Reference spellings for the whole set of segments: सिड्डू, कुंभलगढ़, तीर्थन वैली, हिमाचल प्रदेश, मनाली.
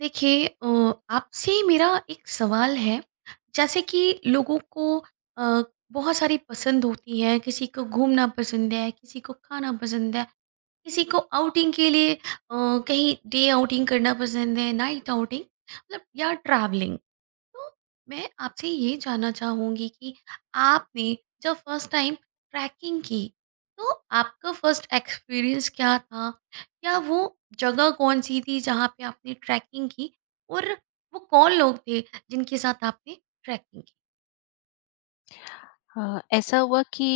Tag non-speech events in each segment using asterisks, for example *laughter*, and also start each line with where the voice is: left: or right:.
right: देखिए, आपसे मेरा एक सवाल है। जैसे कि लोगों को अ, बहुत सारी पसंद होती है, किसी को घूमना पसंद है, किसी को खाना पसंद है, किसी को आउटिंग के लिए कहीं डे आउटिंग करना पसंद है, नाइट आउटिंग मतलब या ट्रैवलिंग। तो मैं आपसे ये जानना चाहूँगी कि आपने जब फर्स्ट टाइम ट्रैकिंग की, तो आपका फर्स्ट एक्सपीरियंस क्या था? क्या वो जगह कौन-सी थी जहाँ पे आपने ट्रैकिंग की, और वो कौन लोग थे जिनके साथ आपने ट्रैकिंग की?
left: ऐसा हुआ कि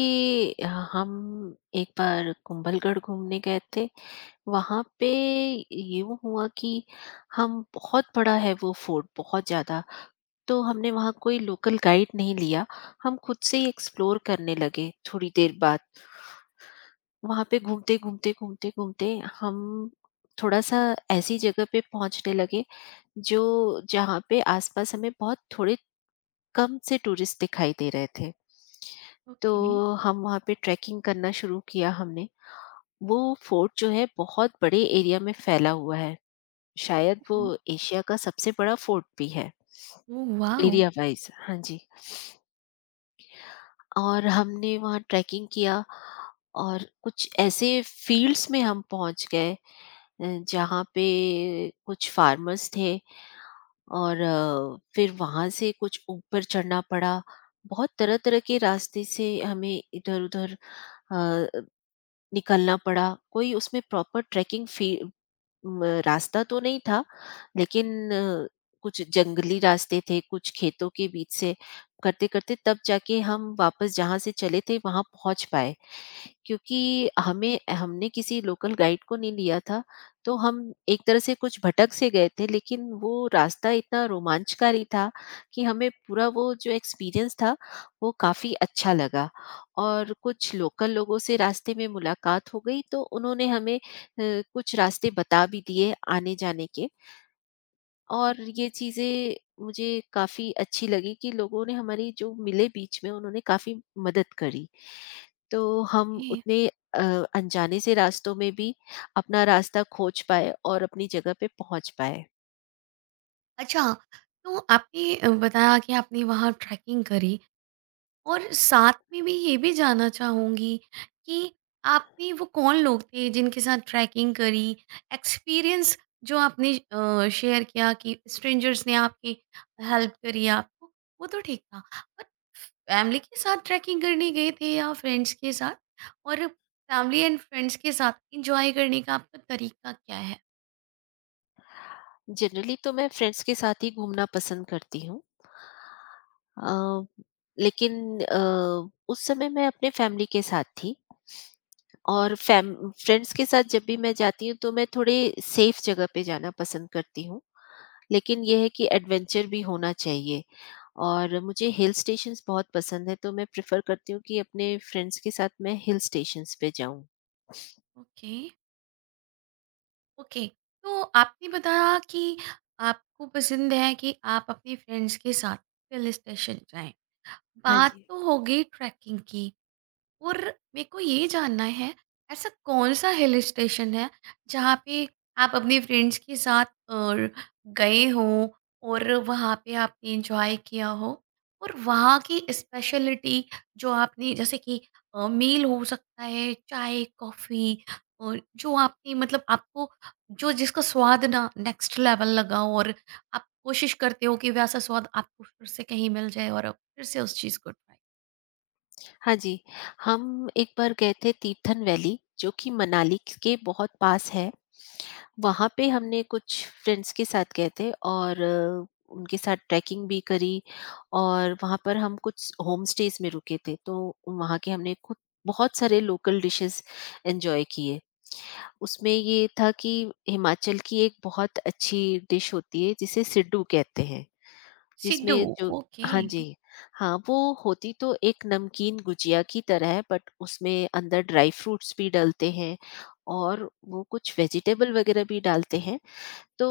left: अ, हम एक बार कुंभलगढ़ घूमने गए थे। वहाँ पे यूँ हुआ कि हम, बहुत बड़ा है वो फोर्ट, बहुत ज़्यादा। तो हमने वहाँ कोई लोकल गाइड नहीं लिया, हम खुद से ही एक्सप्लोर करने लगे थोड़ी देर बाद। वहाँ पे घूमते, घूमते, घूमते, घूमते हम थोड़ा-सा ऐसी जगह पे पहुँचने लगे जो जहाँ पे आस-पास हमें बहुत थोड़े कम से टूरिस्ट दिखाई दे रहे थे। तो
right: ओके।
left: हम वहाँ पे ट्रैकिंग करना शुरू किया हमने। वो फोर्ट जो है बहुत बड़े एरिया में फैला हुआ है। शायद वो
right: हुँ।
left: एशिया का सबसे बड़ा फोर्ट भी है,
right: ओह वाओ!
left: Area wise. हाँ जी। और हमने वहाँ ट्रैकिंग किया और कुछ ऐसे फील्ड्स में हम पहुँच गए, जहाँ पे कुछ फार्मर्स थे और फिर वहाँ से कुछ ऊपर चढ़ना पड़ा। बहुत तरह-तरह के रास्ते से हमें इधर-उधर अ, निकलना पड़ा। कोई उसमें प्रॉपर ट्रैकिंग फी म रास्ता तो नहीं था, लेकिन कुछ जंगली रास्ते थे, कुछ खेतों के बीच से करते-करते तब जाके हम वापस जहाँ से चले थे वहाँ पहुँच पाए। क्योंकि हमें हमने किसी लोकल गाइड को नहीं लिया था, तो हम एक तरह से कुछ भटक से गए थे, लेकिन वो रास्ता इतना रोमांचकारी था कि हमें पूरा वो जो एक्सपीरियंस था, वो काफ़ी अच्छा लगा। और कुछ लोकल लोगों से रास्ते में मुलाकात हो गई तो उन्होंने हमें कुछ रास्ते बता भी दिए आने-जाने के। और ये चीज़ें मुझे काफ़ी अच्छी लगी कि लोगों ने हमारी, जो मिले बीच में, उन्होंने काफ़ी मदद करी। तो हम
right: ओके।
left: उतने अ, अनजाने से रास्तों में भी अपना रास्ता खोज पाए और अपनी जगह पे पहुँच पाए।
right: अच्छा, तो आपने बताया कि आपने वहाँ ट्रैकिंग करी, और साथ में मैं ये भी जानना चाहूँगी कि आपने, वो कौन लोग थे जिनके साथ ट्रैकिंग करी? एक्सपीरियंस जो आपने शेयर किया कि स्ट्रेंजर्स ने आपकी हेल्प करी आपको, वो तो ठीक था। पर फैमिली के साथ ट्रैकिंग करने गए थे या फ्रेंड्स के साथ? और फैमिली एंड फ्रेंड्स के साथ एन्जॉय करने का आपका तरीका क्या है?
left: जनरली तो मैं फ्रेंड्स के साथ ही घूमना पसंद करती हूँ। अ, लेकिन उस समय मैं अपने फैमिली के साथ थी। और फैम फ्रेंड्स के साथ जब भी मैं जाती हूँ तो मैं थोड़े सेफ जगह पे जाना पसंद करती हूँ। लेकिन ये है कि एडवेंचर भी होना चाहिए, और मुझे हिल स्टेशंस बहुत पसंद है, तो मैं प्रेफर करती हूँ कि अपने फ्रेंड्स के साथ मैं हिल स्टेशंस पे जाऊँ।
right: Okay, okay. तो आपने बताया कि आपको पसंद है कि आप अपने फ्रेंड्स के साथ हिल स्टेशन जाएँ।
left: हाँ
right: बात
left: जी।
right: तो हो गई ट्रैकिंग की। और मेरे को ये जानना है, ऐसा कौन सा हिल स्टेशन है जहाँ पे आप अपने फ्रेंड्स के साथ गए हों, और वहाँ पे आपने एंजॉय किया हो, और वहाँ की स्पेशलिटी जो आपने, जैसे कि मील हो सकता है, चाय कॉफ़ी, और जो आपने मतलब आपको, जो जिसका स्वाद ना नेक्स्ट लेवल लगा हो, और आप कोशिश करते हो कि वैसा स्वाद आपको फिर से कहीं मिल जाए, और आप फिर से उस चीज़ को ट्राई।
left: हाँ जी, हम एक बार गए थे तीर्थन वैली, जो कि मनाली के बहुत पास है। वहाँ पे हमने, कुछ फ्रेंड्स के साथ गए थे और उनके साथ ट्रैकिंग भी करी और वहाँ पर हम कुछ होम स्टेज़ में रुके थे। तो वहाँ के हमने खुद बहुत सारे लोकल डिशेज़ एन्जॉय किए। उसमें ये था कि हिमाचल की एक बहुत अच्छी डिश होती है जिसे सिड्डू कहते हैं,
right: सिड्डू।
left: जिसमें जो,
right: ओके।
left: हाँ जी, हाँ वो होती तो एक नमकीन गुजिया की तरह है, बट उसमें अंदर ड्राई फ्रूट्स भी डालते हैं और वो कुछ वेजिटेबल वगैरह भी डालते हैं। तो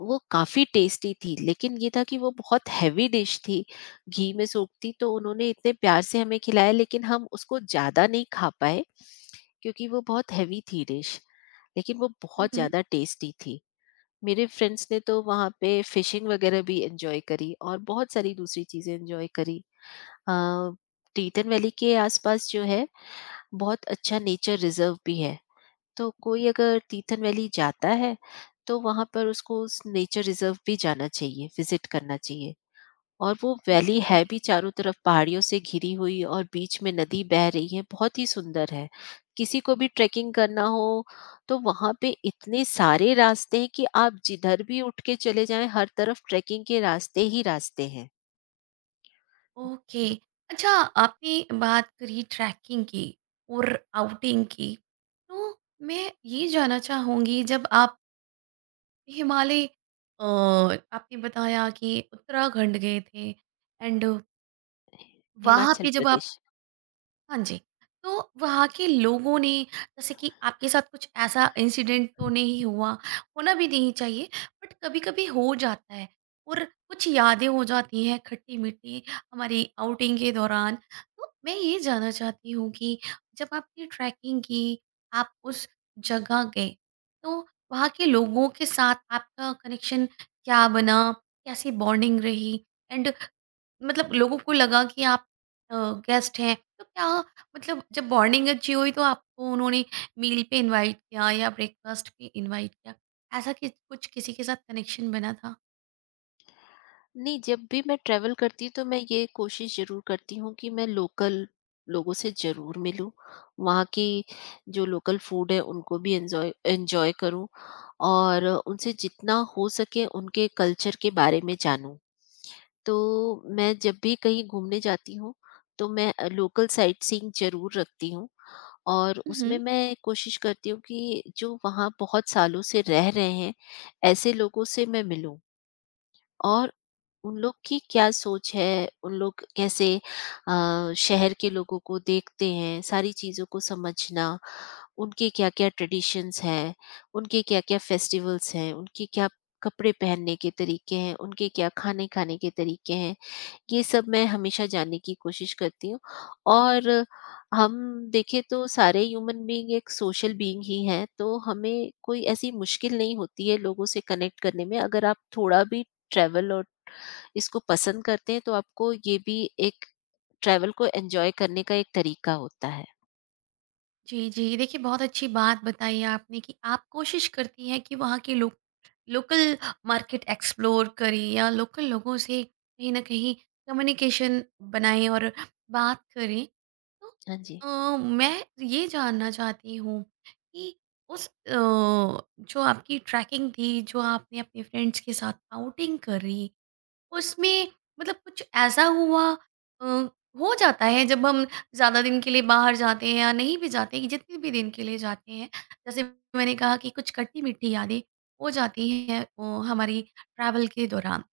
left: वो काफ़ी टेस्टी थी, लेकिन ये था कि वो बहुत हैवी डिश थी, घी में सोखती, तो उन्होंने इतने प्यार से हमें खिलाया, लेकिन हम उसको ज़्यादा नहीं खा पाए क्योंकि वो बहुत हैवी थी डिश, लेकिन वो बहुत
right: मम्म।
left: ज़्यादा टेस्टी थी। मेरे फ्रेंड्स ने तो वहाँ पे फिशिंग वगैरह भी एन्जॉय करी और बहुत सारी दूसरी चीज़ें एन्जॉय करी। अ, टीटन वैली के आस-पास जो है बहुत अच्छा नेचर रिज़र्व भी है। तो कोई अगर टीटन वैली जाता है, तो वहाँ पर उसको उस नेचर रिज़र्व भी जाना चाहिए, विज़िट करना चाहिए। और वो वैली है
right: ओके,
left: भी चारों तरफ पहाड़ियों से घिरी हुई और बीच में नदी बह रही है, बहुत ही सुंदर है। किसी को भी ट्रैकिंग करना हो तो वहाँ पे इतने सारे रास्ते हैं कि आप जिधर भी उठ के चले जाएं, हर तरफ ट्रैकिंग के रास्ते ही रास्ते हैं।
right: ओके।
left: ब-
right: अच्छा, आपने बात करी ट्रैकिंग की और आउटिंग की। तो मैं ये जानना चाहूंगी, जब आप हिमालय, आपने बताया कि उत्तराखंड गए थे, एंड, वहाँ
left: हिमाचल
right: पे जब आप,
left: प्रदेश।
right: हाँ जी। तो वहाँ के लोगों ने, जैसे कि आपके साथ कुछ ऐसा इंसिडेंट तो नहीं हुआ, होना भी नहीं चाहिए, बट कभी-कभी हो जाता है, और कुछ यादें हो जाती हैं खट्टी-मीठी, हमारी आउटिंग के दौरान। तो मैं ये जानना चाहती हूँ कि जब आपने ट्रैकिंग की, आप उस जगह गए, तो वहाँ के लोगों के साथ आपका कनेक्शन क्या बना? कैसी बॉन्डिंग रही? एंड, मतलब लोगों को लगा कि आप गेस्ट हैं, तो क्या, मतलब जब बॉन्डिंग अच्छी हुई तो आपको उन्होंने मील पे इनवाइट किया या ब्रेकफास्ट पे इनवाइट किया? ऐसा कि कुछ किसी के साथ कनेक्शन बना था?
left: नहीं, जब भी मैं ट्रैवल करती हूँ तो मैं ये कोशिश ज़रूर करती हूँ कि मैं लोकल लोगों से ज़रूर मिलूँ, वहाँ की जो लोकल फूड है उनको भी एन्जॉय एन्जॉय करूँ, और उनसे जितना हो सके उनके कल्चर के बारे में जानूँ। तो मैं जब भी कहीं घूमने जाती हूँ, तो मैं लोकल साइट सीइंग ज़रूर रखती हूँ और उसमें
right: हम्म।
left: मैं कोशिश करती हूँ कि जो वहाँ बहुत सालों से रह रहे हैं, ऐसे लोगों से मैं मिलूँ और उन लोग की क्या सोच है, उन लोग कैसे शहर के लोगों को देखते हैं, सारी चीज़ों को समझना, उनके क्या-क्या ट्रेडिशंस हैं, उनके क्या-क्या फेस्टिवल्स हैं, उनके क्या कपड़े पहनने के तरीके हैं, उनके क्या खाने खाने के तरीके हैं, ये सब मैं हमेशा जानने की कोशिश करती हूँ। और हम देखें तो सारे ह्यूमन बीइंग एक सोशल बीइंग ही हैं, तो हमें कोई ऐसी मुश्किल नहीं होती है लोगों से कनेक्ट करने में। अगर आप थोड़ा भी ट्रैवल और इसको पसंद करते हैं, तो आपको ये भी एक, ट्रैवल को एंजॉय करने का एक तरीका होता है।
right: जी, जी, देखिए बहुत अच्छी बात बताई है आपने कि आप कोशिश करती हैं कि वहाँ के लोग, लोकल मार्केट एक्सप्लोर करें, या लोकल लोगों से कहीं ना कहीं कम्युनिकेशन बनाएं और बात करें। तो
left: हाँ जी।
right: मैं ये जानना चाहती हूँ कि उस जो आपकी ट्रैकिंग थी, जो आपने अपने फ्रेंड्स के साथ आउटिंग करी, उसमें मतलब कुछ ऐसा हुआ? अ, हो जाता है जब हम ज़्यादा दिन के लिए बाहर जाते हैं, या नहीं भी जाते हैं, जितने भी दिन के लिए जाते हैं। जैसे मैंने कहा कि कुछ खट्टी-मीठी यादें हो जाती हैं हमारी ट्रैवल के दौरान।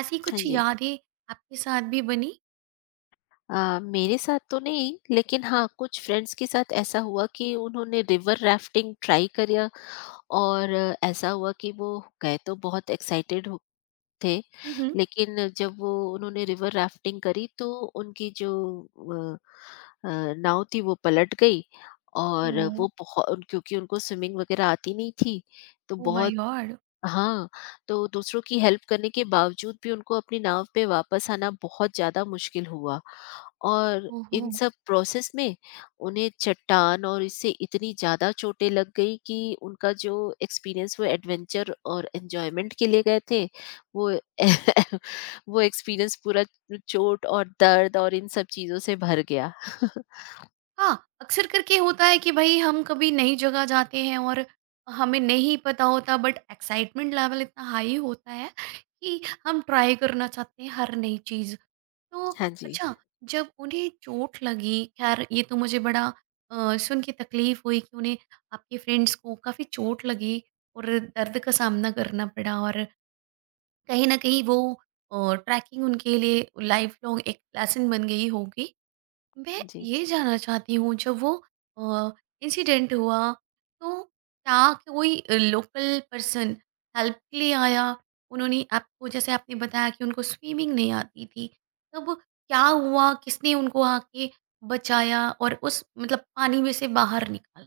right: ऐसी
left: हाँ
right: कुछ
left: जी।
right: यादें आपके साथ भी बनी?
left: मेरे साथ तो नहीं, लेकिन हाँ, कुछ फ्रेंड्स के साथ ऐसा हुआ कि उन्होंने रिवर राफ्टिंग ट्राई करा और ऐसा हुआ कि वो गए तो बहुत एक्साइटेड हो थे,
right: हुँ, हुँ।
left: लेकिन जब वो उन्होंने रिवर राफ्टिंग करी तो उनकी जो अ अ, नाव थी वो पलट गई, और
right: ओह!
left: वो बहु क्योंकि उनको स्विमिंग वगैरह आती नहीं थी, तो
right: ओह माय
left: बहुत,
right: गॉड!
left: हाँ, तो दूसरों की हेल्प करने के बावजूद भी उनको अपनी नाव पे वापस आना बहुत ज़्यादा मुश्किल हुआ, और
right: ओहो!
left: इन सब प्रोसेस में उन्हें चट्टान और इससे इतनी ज़्यादा चोटें लग गई कि उनका जो एक्सपीरियंस, वो एडवेंचर और एन्जॉयमेंट के लिए गए थे, वो *laughs* वो एक्सपीरियंस पूरा चोट और दर्द और इन सब चीज़ों से भर गया। *laughs*
right: हाँ, अक्सर करके होता है कि भई हम कभी नई जगह जाते हैं, और हमें नहीं पता होता, बट एक्साइटमेंट लेवल इतना हाई होता है कि हम ट्राई करना चाहते हैं हर नई चीज़। तो
left: हाँ जी,
right: अच्छा, जब उन्हें चोट लगी, ख़ैर ये तो मुझे बड़ा सुन के तकलीफ़ हुई कि उन्हें, आपके फ्रेंड्स को काफ़ी चोट लगी और दर्द का सामना करना पड़ा, और कहीं न कहीं वो ट्रैकिंग उनके लिए लाइफ़ लॉन्ग एक लेसन बन गई होगी। मैं
left: जी।
right: ये जानना चाहती हूँ, जब वो इंसिडेंट हुआ, तो क्या कोई लोकल पर्सन हेल्प के लिए आया? उन्होंने आपको, जैसे आपने बताया कि उनको स्विमिंग नहीं आती थी, तब क्या हुआ? किसने उनको आके बचाया, और उस मतलब पानी में से बाहर निकाला?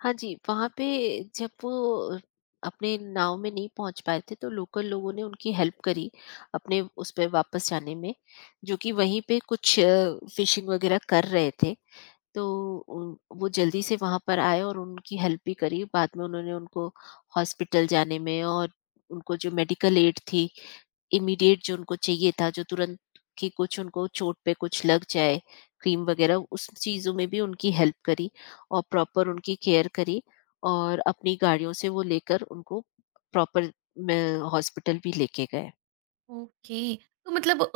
left: हाँ जी, वहाँ पे जब वो अपने नाव में नहीं पहुँच पाए थे, तो लोकल लोगों ने उनकी हेल्प करी, अपने उस पे वापस जाने में, जो कि वहीं पे कुछ फ़िशिंग वगैरह कर रहे थे। तो वो जल्दी से वहाँ पर आए और उनकी हेल्प भी करी। बाद में उन्होंने उनको हॉस्पिटल जाने में, और उनको जो मेडिकल एड थी इमीडिएट जो उनको चाहिए था, जो तुरंत कि कुछ उनको चोट पे कुछ लग जाए क्रीम वगैरह, उस चीज़ों में भी उनकी हेल्प करी और प्रॉपर उनकी केयर करी, और अपनी गाड़ियों से वो लेकर उनको प्रॉपर हॉस्पिटल भी लेके गए।
right: ओके। तो मतलब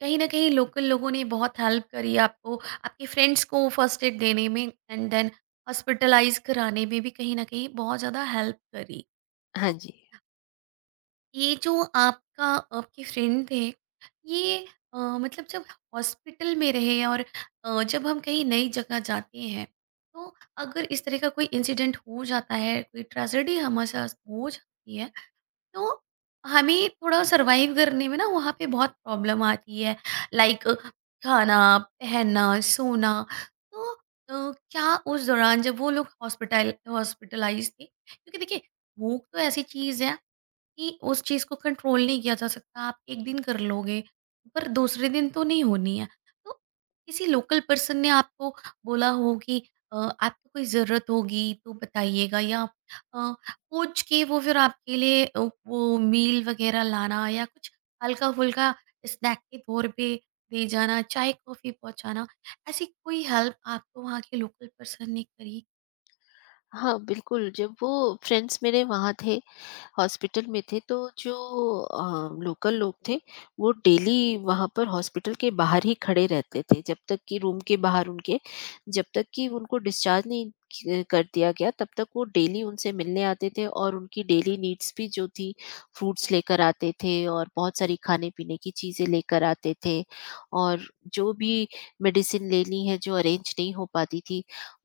right: कहीं ना कहीं लोकल लोगों ने बहुत हेल्प करी आपको, आपके फ्रेंड्स को फर्स्ट एड देने में, एंड देन हॉस्पिटलाइज कराने में भी कहीं ना कहीं बहुत ज़्यादा हेल्प करी।
left: हाँ
right: तो
left: जी।
right: ये जो आपका, आपके फ्रेंड थे, ये मतलब जब हॉस्पिटल में रहे, और जब हम कहीं नई जगह जाते हैं, तो अगर इस तरह का कोई इंसिडेंट हो जाता है, कोई ट्रेजेडी हमारे साथ हो जाती है, तो हमें थोड़ा सरवाइव करने में ना वहाँ पे बहुत प्रॉब्लम आती है, लाइक खाना, पहनना, सोना। तो क्या उस दौरान जब वो लोग हॉस्पिटलाइज थे, क्योंकि देखिए, भूख तो ऐसी चीज़ है कि उस चीज़ को कंट्रोल नहीं किया जा सकता। आप एक दिन कर लोगे, पर दूसरे दिन तो नहीं होनी है। तो किसी लोकल पर्सन ने आपको बोला हो कि अ, आपको कोई ज़रूरत होगी तो बताइएगा, या पूछ के वो फिर आपके लिए वो मील वग़ैरह लाना, या कुछ हल्का-फुल्का स्नैक के तौर पे दे जाना, चाय-कॉफ़ी पहुँचाना। ऐसी कोई हेल्प आपको वहाँ के लोकल पर्सन ने करी?
left: हाँ बिल्कुल, जब वो फ्रेंड्स मेरे वहाँ थे हॉस्पिटल में थे, तो जो लोकल लोग थे वो डेली वहाँ पर हॉस्पिटल के बाहर ही खड़े रहते थे, जब तक कि रूम के बाहर उनके, जब तक कि उनको डिस्चार्ज नहीं कर दिया गया तब तक वो डेली उनसे मिलने आते थे, और उनकी डेली नीड्स भी जो थी फ्रूट्स लेकर आते थे और बहुत सारी खाने पीने की चीज़ें लेकर आते थे। और जो भी मेडिसिन लेनी है जो अरेंज नहीं हो पाती थी,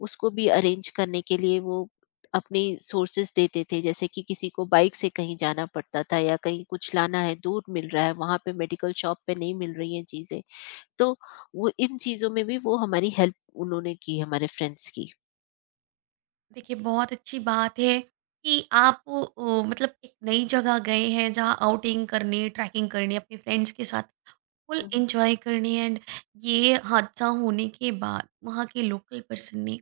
left: उसको भी अरेंज करने के लिए वो अपने सोर्सेस देते थे, जैसे कि किसी को बाइक से कहीं जाना पड़ता था, या कहीं कुछ लाना है दूर मिल रहा है, वहाँ पे मेडिकल शॉप पे नहीं मिल रही हैं चीज़ें, तो वो इन चीज़ों में भी वो हमारी हेल्प उन्होंने की, हमारे फ्रेंड्स की।
right: देखिए, बहुत अच्छी बात है कि आप मतलब एक नई जगह गए हैं, जहाँ आउटिंग करने, ट्रैकिंग करने अपने फ्रेंड्स के साथ, फुल
left: हम्म।
right: एंजॉय करने, एंड ये हादसा होने के बाद वहाँ के लोकल पर्सन ने,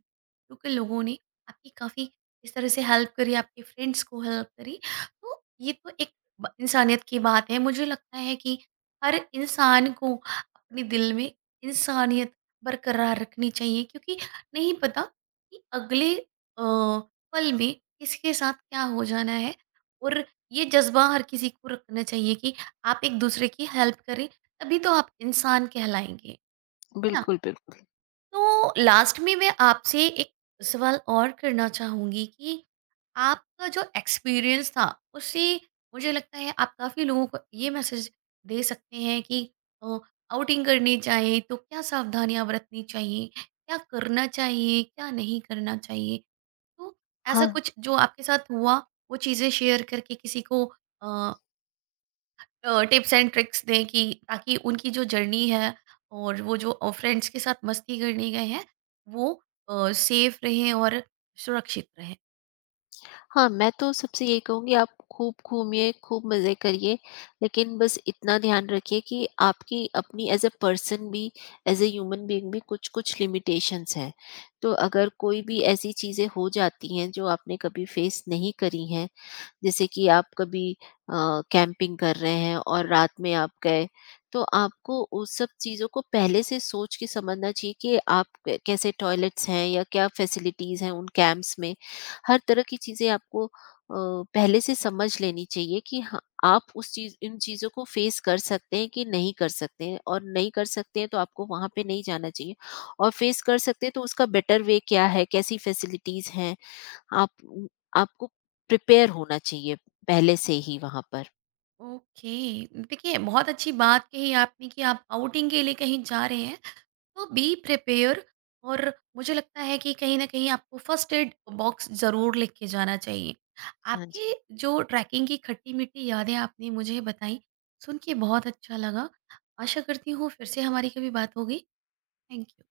right: लोकल लोगों ने आपकी काफ़ी इस तरह से हेल्प करी, आपके फ्रेंड्स को हेल्प करी। तो ये तो एक इंसानियत की बात है, मुझे लगता है कि हर इंसान को अपने दिल में इंसानियत बरकरार रखनी चाहिए, क्योंकि नहीं पता कि अगले पल में किसके साथ क्या हो जाना है, और ये जज्बा हर किसी को रखना चाहिए कि आप एक दूसरे की हेल्प करें, तभी तो आप इंसान कहलाएँगे, है ना?
left: बिल्कुल बिल्कुल।
right: तो लास्ट में मैं आपसे एक सवाल और करना चाहूँगी कि आपका जो एक्सपीरियंस था, उससे मुझे लगता है आप काफ़ी लोगों को ये मैसेज दे सकते हैं कि अ, आउटिंग करनी चाहिए, तो क्या सावधानियाँ बरतनी चाहिए? क्या करना चाहिए, क्या नहीं करना चाहिए? तो ऐसा
left: हाँ,
right: कुछ जो आपके साथ हुआ, वो चीज़ें शेयर करके किसी को अ टिप्स एंड ट्रिक्स दें, कि ताकि उनकी जो जर्नी है, और वो जो फ्रेंड्स के साथ मस्ती करने गए हैं, वो सेफ रहें और सुरक्षित रहें।
left: हाँ, मैं तो सबसे यही कहूँगी, आप खूब घूमिए, खूब मज़े करिए, लेकिन बस इतना ध्यान रखिए कि आपकी अपनी एज़ अ पर्सन भी, एज़ अ ह्यूमन बीइंग भी कुछ-कुछ लिमिटेशंस हैं। तो अगर कोई भी ऐसी चीज़ें हो जाती हैं जो आपने कभी फेस नहीं करी हैं, जैसे कि आप कभी अ, कैंपिंग कर रहे हैं और रात में आप गए, तो आपको उस सब चीज़ों को पहले से सोच के समझना चाहिए कि आप कैसे टॉयलेट्स हैं या क्या फैसिलिटीज़ हैं उन कैंप्स में। हर तरह की चीज़ें आपको अ, पहले से समझ लेनी चाहिए कि हाँ, आप उस चीज इन चीज़ों को फेस कर सकते हैं कि नहीं कर सकते हैं, और नहीं कर सकते हैं तो आपको वहाँ पे नहीं जाना चाहिए, और फेस कर सकते हैं तो उसका बेटर वे क्या है, कैसी फैसिलिटीज़ हैं, आप, आपको प्रिपेयर होना चाहिए पहले से ही वहाँ पर।
right: ओके, देखिए, बहुत अच्छी बात कही आपने कि आप आउटिंग के लिए कहीं जा रहे हैं, तो बी प्रिपेयर। और मुझे लगता है कि कहीं ना कहीं आपको फर्स्ट एड बॉक्स ज़रूर लेके जाना चाहिए।
left: हाँ
right: आपकी
left: जी।
right: जो ट्रैकिंग की खट्टी मीठी यादें आपने मुझे बताई, सुन के बहुत अच्छा लगा। आशा करती हूँ फिर से हमारी कभी बात होगी। Thank you.